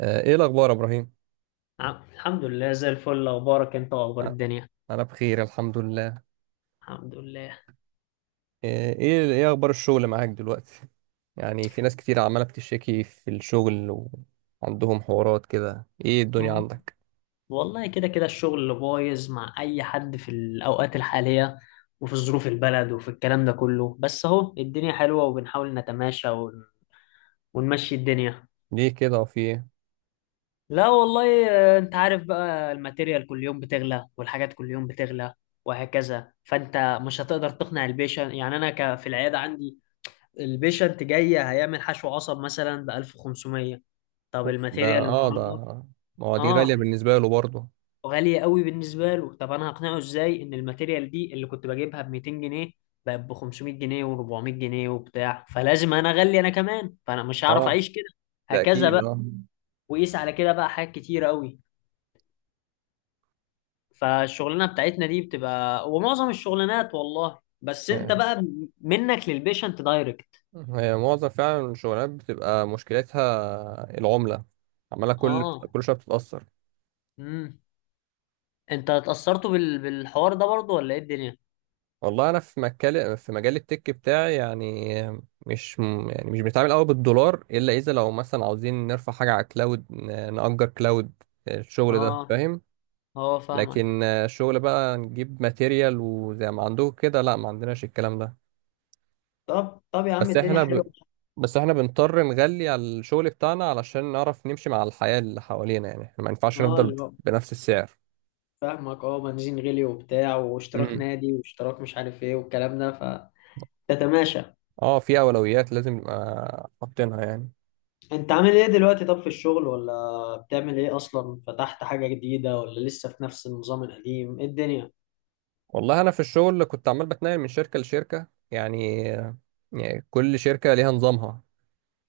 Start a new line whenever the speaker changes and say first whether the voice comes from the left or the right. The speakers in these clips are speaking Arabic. right: ايه الاخبار يا ابراهيم؟
left: الحمد لله زي الفل، اخبارك انت واخبار
right: آه،
left: الدنيا؟
right: انا بخير، الحمد لله.
left: الحمد لله.
right: ايه اخبار الشغل معاك دلوقتي؟ يعني في ناس كتير عماله بتشتكي في الشغل وعندهم حوارات كده، ايه الدنيا
left: مم.
right: عندك؟
left: والله كده كده الشغل اللي بايظ مع اي حد في الاوقات الحاليه، وفي ظروف البلد وفي الكلام ده كله، بس اهو الدنيا حلوه وبنحاول نتماشى ونمشي الدنيا.
right: ليه كده؟ وفي ايه؟
left: لا والله، انت عارف بقى، الماتيريال كل يوم بتغلى والحاجات كل يوم بتغلى وهكذا، فانت مش هتقدر تقنع البيشنت. يعني انا في العياده عندي البيشنت جاي هيعمل حشو عصب مثلا ب 1500، طب
right: اوف، ده
left: الماتيريال
right: اه ده
left: النهارده.
right: ما هو دي غاليه
left: اه،
right: بالنسبه له برضه.
left: وغالية قوي بالنسبة له. طب انا هقنعه ازاي ان الماتيريال دي اللي كنت بجيبها ب 200 جنيه بقت ب 500 جنيه و400 جنيه وبتاع، فلازم انا اغلي انا كمان، فانا مش هعرف
right: اه،
left: اعيش كده
right: ده
left: هكذا
right: اكيد،
left: بقى.
right: اه.
left: وقيس على كده بقى حاجات كتيرة قوي. فالشغلانة بتاعتنا دي بتبقى ومعظم الشغلانات، والله، بس انت
right: يعني
left: بقى منك للبيشنت دايركت.
right: هي معظم فعلا الشغلات بتبقى مشكلتها العمله، عماله كل
left: اه.
right: كل شويه بتتاثر.
left: امم، انت اتأثرتوا بالحوار ده برضو ولا ايه الدنيا؟
right: والله انا في مجال التك بتاعي يعني. مش م- يعني مش بنتعامل قوي بالدولار، الا اذا لو مثلا عاوزين نرفع حاجه على كلاود، نأجر كلاود. الشغل ده،
left: اه.
right: فاهم؟
left: اه، فاهمك.
right: لكن شغل بقى نجيب ماتيريال وزي ما عندكم كده، لا ما عندناش الكلام ده.
left: طب طب يا عم
right: بس
left: الدنيا
right: احنا
left: حلوة.
right: ب... بس احنا بنضطر نغلي على الشغل بتاعنا علشان نعرف نمشي مع الحياه اللي حوالينا، يعني احنا ما ينفعش
left: اه،
right: نفضل
left: اللي هو
right: بنفس السعر.
left: فاهمك. اه، بنزين غلي وبتاع، واشتراك
right: امم.
left: نادي، واشتراك مش عارف ايه، والكلام ده، فتتماشى.
right: اه، في اولويات لازم نبقى حاطينها يعني.
left: انت عامل ايه دلوقتي طب في الشغل، ولا بتعمل ايه اصلا، فتحت حاجة جديدة ولا لسه في نفس النظام القديم، ايه الدنيا؟
right: والله انا في الشغل كنت عمال بتنقل من شركه لشركه يعني. كل شركه ليها نظامها.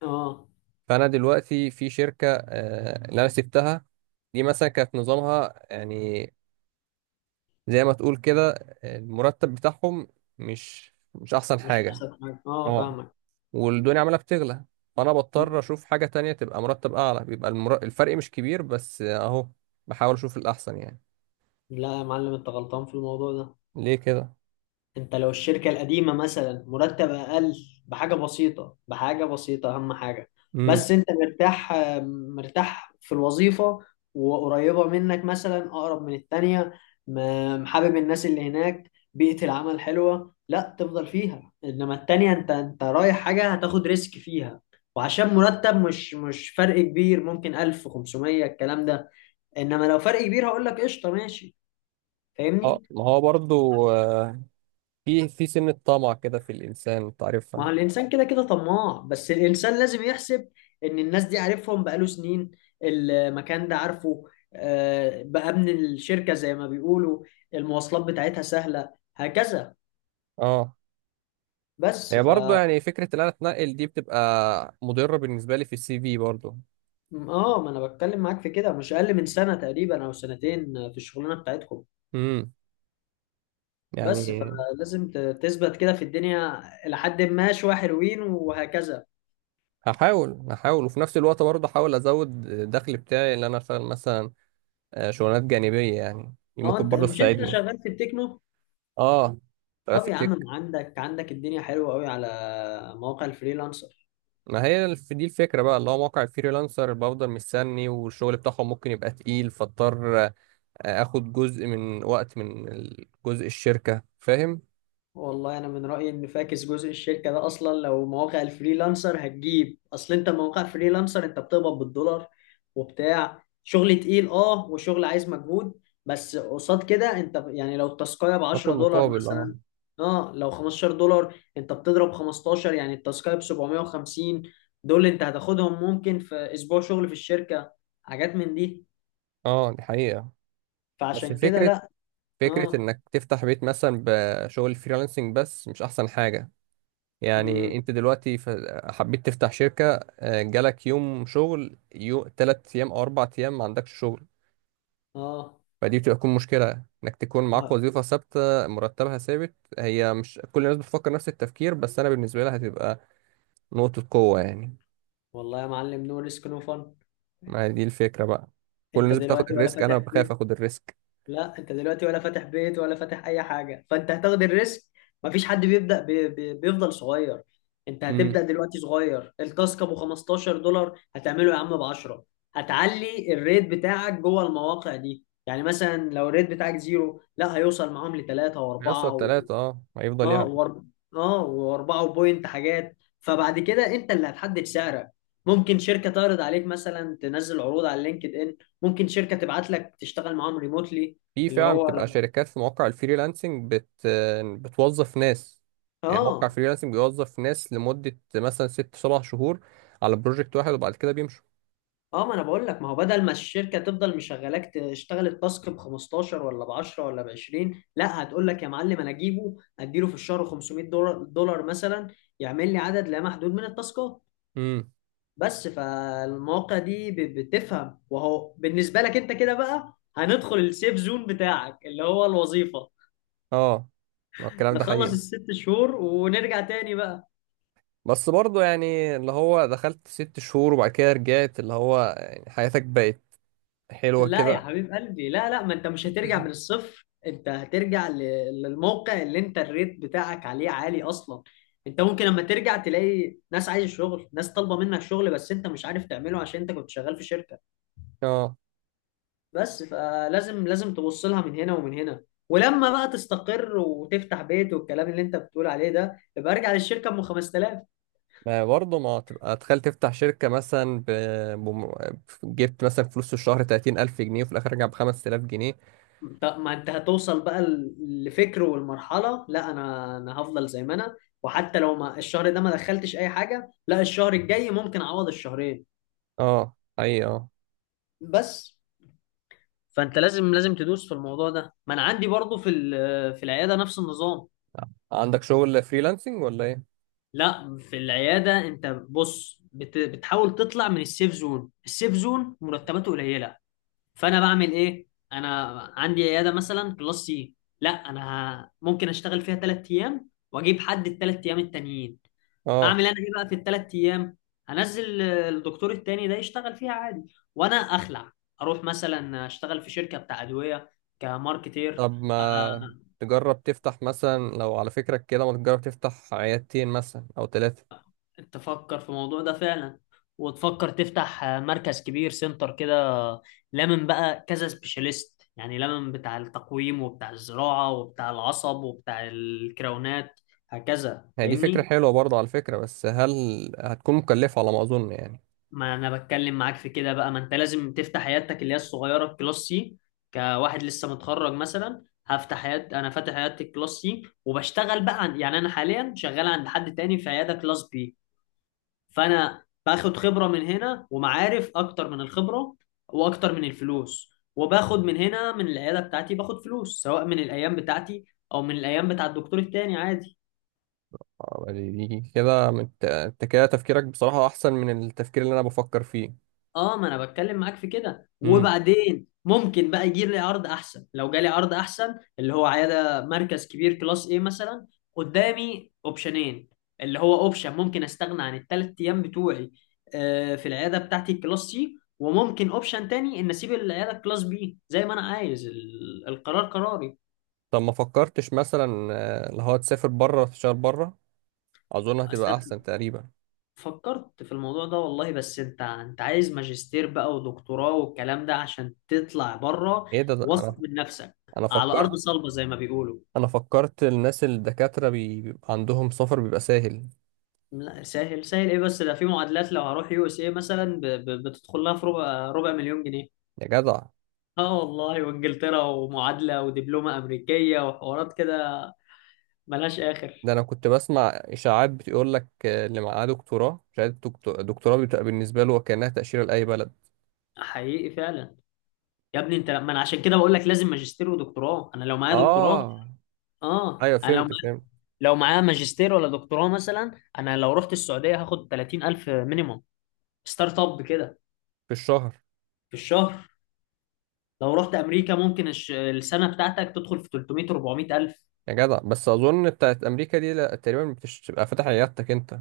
left: اه،
right: فانا دلوقتي في شركه، اللي انا سبتها دي، مثلا كانت نظامها يعني زي ما تقول كده، المرتب بتاعهم مش احسن
left: مش
right: حاجه.
left: احسن حاجة. اه،
right: اه،
left: فاهمك.
right: والدنيا عماله بتغلى، فانا بضطر
left: مم.
right: اشوف حاجه تانية تبقى مرتب اعلى، بيبقى الفرق مش كبير بس اهو، بحاول اشوف الاحسن يعني.
left: لا يا معلم، انت غلطان في الموضوع ده.
right: ليه كده؟
left: انت لو الشركة القديمة مثلا مرتب اقل بحاجة بسيطة، بحاجة بسيطة، اهم حاجة
right: امم.
left: بس انت مرتاح، مرتاح في الوظيفة، وقريبة منك مثلا اقرب من التانية، حابب الناس اللي هناك، بيئة العمل حلوة، لا تفضل فيها. انما التانية انت رايح حاجة هتاخد ريسك فيها، وعشان مرتب مش فرق كبير، ممكن 1500 الكلام ده. انما لو فرق كبير هقول لك قشطة ماشي،
right: اه،
left: فاهمني.
right: ما هو برضو في سنة طمع كده في الإنسان، أنت
left: ما
right: عارفها.
left: هو الإنسان كده كده طماع، بس الإنسان لازم يحسب إن الناس دي عارفهم بقاله سنين، المكان ده عارفه، بقى من الشركة زي ما بيقولوا، المواصلات بتاعتها سهلة هكذا.
right: اه،
left: بس
right: هي
left: ف
right: برضه يعني فكرة إن أنا أتنقل دي بتبقى مضرة بالنسبة لي في السي في برضه.
left: ما أنا بتكلم معاك في كده مش أقل من سنة تقريبا أو سنتين في الشغلانة بتاعتكم.
right: امم،
left: بس
right: يعني
left: فلازم تثبت كده في الدنيا إلى حد ما، شوية حلوين وهكذا.
right: هحاول وفي نفس الوقت برضه أحاول أزود الدخل بتاعي، اللي أنا أشتغل مثلا شغلانات جانبية، يعني دي
left: أه،
right: ممكن
left: أنت
right: برضه
left: مش أنت
right: تساعدني.
left: شغال في التكنو.
right: اه، شغال
left: طب
right: في
left: يا عم
right: التك.
left: ما عندك عندك الدنيا حلوة قوي على مواقع الفريلانسر.
right: ما هي الف- دي الفكرة بقى، اللي هو موقع الفريلانسر بفضل مستني والشغل بتاعهم ممكن يبقى تقيل، فاضطر آخد جزء من وقت، جزء الشركة، فاهم؟
left: والله انا من رايي ان فاكس جزء الشركه ده اصلا، لو مواقع الفريلانسر هتجيب، اصل انت مواقع فريلانسر انت بتقبض بالدولار وبتاع، شغل تقيل اه، وشغل عايز مجهود. بس قصاد كده انت يعني لو التاسكايه ب
right: باخد
left: 10 دولار
right: مقابل، اه.
left: مثلا، اه، لو 15 دولار انت بتضرب 15، يعني التاسكايه ب 750. دول انت هتاخدهم ممكن في اسبوع شغل في الشركه، حاجات من دي.
right: اه، دي حقيقة. بس
left: فعشان كده
right: فكرة
left: لا.
right: فكرة
left: اه.
right: انك تفتح بيت مثلا بشغل فريلانسنج، بس مش احسن حاجة. يعني
left: امم.
right: انت دلوقتي حبيت تفتح شركة، جالك يوم شغل، تلات ايام او اربع ايام ما عندكش شغل.
left: اه.
right: فدي بتبقى تكون مشكلة، انك تكون معاك وظيفة ثابتة مرتبها ثابت. هي مش كل الناس بتفكر نفس التفكير، بس انا بالنسبة لها هتبقى نقطة قوة يعني.
left: والله يا معلم، نو ريسك نو فن.
right: ما دي الفكرة بقى، كل
left: انت
right: الناس بتاخد
left: دلوقتي ولا
right: الريسك، انا
left: فاتح
right: بخاف
left: بيت.
right: اخد الريسك.
left: لا، انت دلوقتي ولا فاتح بيت ولا فاتح اي حاجه، فانت هتاخد الريسك. مفيش حد بيبدا بي بي بيفضل صغير. انت
right: امم.
left: هتبدا دلوقتي صغير، التاسك ابو 15 دولار هتعمله يا عم ب 10. هتعلي الريت بتاعك جوه المواقع دي. يعني مثلا لو الريت بتاعك زيرو، لا هيوصل معاهم لثلاثة
right: يوصل
left: واربعة.
right: تلاتة، اه، هيفضل
left: اه
right: يعلى.
left: اه، واربعه بوينت حاجات، فبعد كده انت اللي هتحدد سعرك. ممكن شركه تعرض عليك، مثلا تنزل عروض على لينكد ان. ممكن شركه تبعت لك تشتغل معاهم ريموتلي،
right: في
left: اللي
right: فعلا
left: هو لو.
right: بتبقى شركات في مواقع الفريلانسنج بتوظف ناس. يعني موقع
left: اه.
right: فريلانسنج بيوظف ناس لمدة مثلا ست سبع شهور على بروجكت واحد، وبعد كده بيمشوا.
left: اه، ما انا بقول لك، ما هو بدل ما الشركه تفضل مشغلاك تشتغل التاسك ب 15 ولا ب 10 ولا ب 20، لا، هتقول لك يا معلم انا اجيبه اديله في الشهر 500 دولار دولار مثلا، يعمل لي عدد لا محدود من التاسكات
right: امم.
left: بس. فالمواقع دي بتفهم، وهو بالنسبة لك انت كده بقى هندخل السيف زون بتاعك اللي هو الوظيفة،
right: اه، ما الكلام ده
left: نخلص
right: حقيقي،
left: الست شهور ونرجع تاني بقى.
right: بس برضه يعني اللي هو دخلت ست شهور وبعد كده رجعت، اللي هو يعني حياتك بقت حلوة
left: لا يا
right: كده.
left: حبيب قلبي، لا لا، ما انت مش هترجع من الصفر، انت هترجع للموقع اللي انت الريت بتاعك عليه عالي اصلا. انت ممكن لما ترجع تلاقي ناس عايز شغل، ناس طالبة منك شغل، بس انت مش عارف تعمله عشان انت كنت شغال في شركة.
right: اه،
left: بس فلازم، لازم تبص لها من هنا ومن هنا، ولما بقى تستقر وتفتح بيت والكلام اللي انت بتقول عليه ده، يبقى ارجع للشركه ب 5000.
right: ما برضه ما تبقى تخيل تفتح شركة مثلا بم... جبت مثلا فلوس في الشهر 30000 جنيه، وفي الآخر رجع ب 5000 جنيه.
left: ما انت هتوصل بقى لفكر والمرحله، لا، انا هفضل زي ما انا، وحتى لو ما الشهر ده ما دخلتش اي حاجه، لا، الشهر الجاي ممكن اعوض الشهرين
right: اه، أي اه.
left: بس. فانت لازم، لازم تدوس في الموضوع ده. ما انا عندي برضو في في العياده نفس النظام.
right: عندك شغل فريلانسنج ولا ايه؟
left: لا، في العيادة انت بص بتحاول تطلع من السيف زون، السيف زون مرتباته قليلة. فانا بعمل ايه انا؟ عندي عيادة مثلا كلاس سي. لا انا، ممكن اشتغل فيها ثلاث ايام واجيب حد الثلاث ايام التانيين.
right: اه،
left: اعمل انا ايه بقى في الثلاث ايام؟ هنزل الدكتور التاني ده يشتغل فيها عادي، وانا اخلع اروح مثلا اشتغل في شركة بتاع ادوية كماركتير.
right: طب ما
left: آه،
right: تجرب تفتح مثلا، لو على فكرك كده، ما تجرب تفتح عيادتين مثلا او ثلاثة؟
left: تفكر في الموضوع ده فعلا، وتفكر تفتح مركز كبير، سنتر كده، لمن بقى كذا سبيشاليست، يعني لمن بتاع التقويم، وبتاع الزراعة، وبتاع العصب، وبتاع الكراونات هكذا،
right: هي دي فكرة
left: فاهمني.
right: حلوة برضه، على فكرة، بس هل هتكون مكلفة، على ما اظن يعني؟
left: ما انا بتكلم معاك في كده بقى، ما انت لازم تفتح عيادتك اللي هي الصغيرة الكلاس سي كواحد لسه متخرج مثلا، هفتح عيادة، انا فاتح عيادة الكلاس سي وبشتغل بقى يعني انا حاليا شغال عند حد تاني في عيادة كلاس بي. فانا باخد خبره من هنا ومعارف اكتر من الخبره واكتر من الفلوس، وباخد من هنا من العياده بتاعتي، باخد فلوس سواء من الايام بتاعتي او من الايام بتاع الدكتور التاني عادي.
right: دي كده، انت كده تفكيرك بصراحة احسن من التفكير اللي انا بفكر فيه.
left: اه، ما انا بتكلم معاك في كده،
right: امم.
left: وبعدين ممكن بقى يجي لي عرض احسن. لو جالي عرض احسن اللي هو عياده مركز كبير كلاس ايه مثلا، قدامي اوبشنين، اللي هو اوبشن ممكن استغنى عن الثلاث ايام بتوعي في العياده بتاعتي الكلاس سي، وممكن اوبشن تاني ان اسيب العياده الكلاس بي زي ما انا عايز، القرار قراري.
right: طب ما فكرتش مثلا اللي هو تسافر بره تشتغل بره؟ اظن هتبقى احسن تقريبا.
left: فكرت في الموضوع ده والله، بس انت عايز ماجستير بقى ودكتوراه والكلام ده عشان تطلع بره،
right: ايه ده؟ ده
left: واثق من نفسك
right: انا
left: على ارض
right: فكرت
left: صلبه زي ما بيقولوا.
right: انا فكرت الناس الدكاترة بيبقى عندهم سفر، بيبقى سهل.
left: لا سهل سهل ايه، بس ده في معادلات. لو هروح يو اس اي مثلا بتدخل لها في ربع ربع مليون جنيه.
right: يا جدع،
left: اه والله، وانجلترا ومعادله ودبلومه امريكيه وحوارات كده ملهاش
right: ده
left: اخر.
right: انا كنت بسمع اشاعات بتقول لك اللي معاه دكتوراه، شهاده دكتوراه بتبقى بالنسبه له وكانها تاشيره لاي بلد.
left: حقيقي فعلا. يا ابني انت، ما انا عشان كده بقول لك لازم ماجستير ودكتوراه، انا لو معايا دكتوراه.
right: اه،
left: اه،
right: ايوه
left: انا لو
right: فهمت فهمت.
left: معاه ماجستير ولا دكتوراه مثلا، انا لو رحت السعوديه هاخد 30000 مينيموم، ستارت اب كده،
right: في الشهر.
left: في الشهر. لو رحت امريكا ممكن السنه بتاعتك تدخل في 300 400000.
right: يا جدع، بس اظن بتاعت امريكا دي لا تقريبا، بتبقى فاتح عيادتك انت.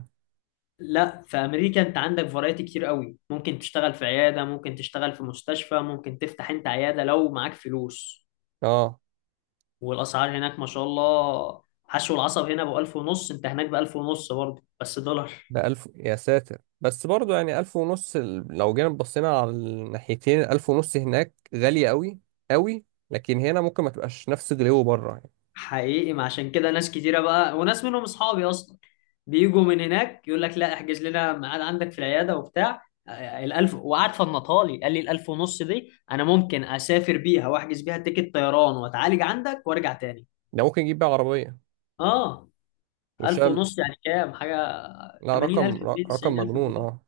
left: لا، في امريكا انت عندك فرايتي كتير قوي، ممكن تشتغل في عياده، ممكن تشتغل في مستشفى، ممكن تفتح انت عياده لو معاك فلوس.
right: اه،
left: والاسعار هناك ما شاء الله، حشو العصب هنا ب 1000 ونص، انت هناك ب 1000 ونص برضه بس دولار.
right: ده الف يا ساتر، بس برضو يعني الف ونص. لو جينا بصينا على الناحيتين، الف ونص هناك غالية قوي قوي، لكن هنا ممكن ما تبقاش نفس غلو بره يعني.
left: حقيقي، ما عشان كده ناس كتيرة بقى، وناس منهم اصحابي اصلا بيجوا من هناك، يقول لك لا احجز لنا ميعاد عندك في العيادة وبتاع. الالف، وقعد فنطالي قال لي الالف ونص دي انا ممكن اسافر بيها واحجز بيها تيكت طيران واتعالج عندك وارجع تاني.
right: ده ممكن يجيب بقى عربية
left: اه، الف
right: وشال.
left: ونص يعني كام حاجة؟
right: لا،
left: 80000
right: رقم ر-
left: جنيه
right: رقم
left: 90000
right: مجنون،
left: جنيه
right: اه.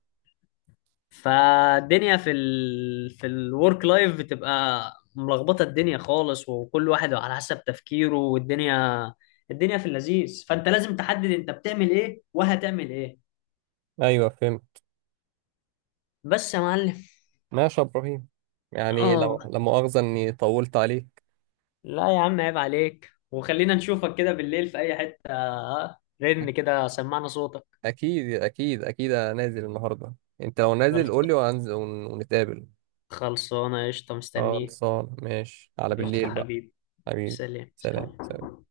left: فالدنيا في في الورك لايف بتبقى ملخبطه، الدنيا خالص، وكل واحد على حسب تفكيره، والدنيا، الدنيا في اللذيذ، فانت لازم تحدد انت بتعمل ايه وهتعمل ايه.
right: ايوه، فهمت.
left: بس يا معلم.
right: ماشي يا ابراهيم، يعني
left: اه.
right: لو لا مؤاخذه اني طولت عليك.
left: لا يا عم، عيب عليك، وخلينا نشوفك كده بالليل في اي حته، رن كده سمعنا صوتك.
right: اكيد اكيد اكيد، انا نازل النهارده. انت لو نازل
left: خلص.
right: قول لي، وهنزل ونتقابل.
left: خلصانه قشطه، مستنيك.
right: خلصان، ماشي، على
left: قشطه
right: بالليل بقى.
left: حبيبي.
right: حبيبي.
left: سلام
right: سلام
left: سلام.
right: سلام.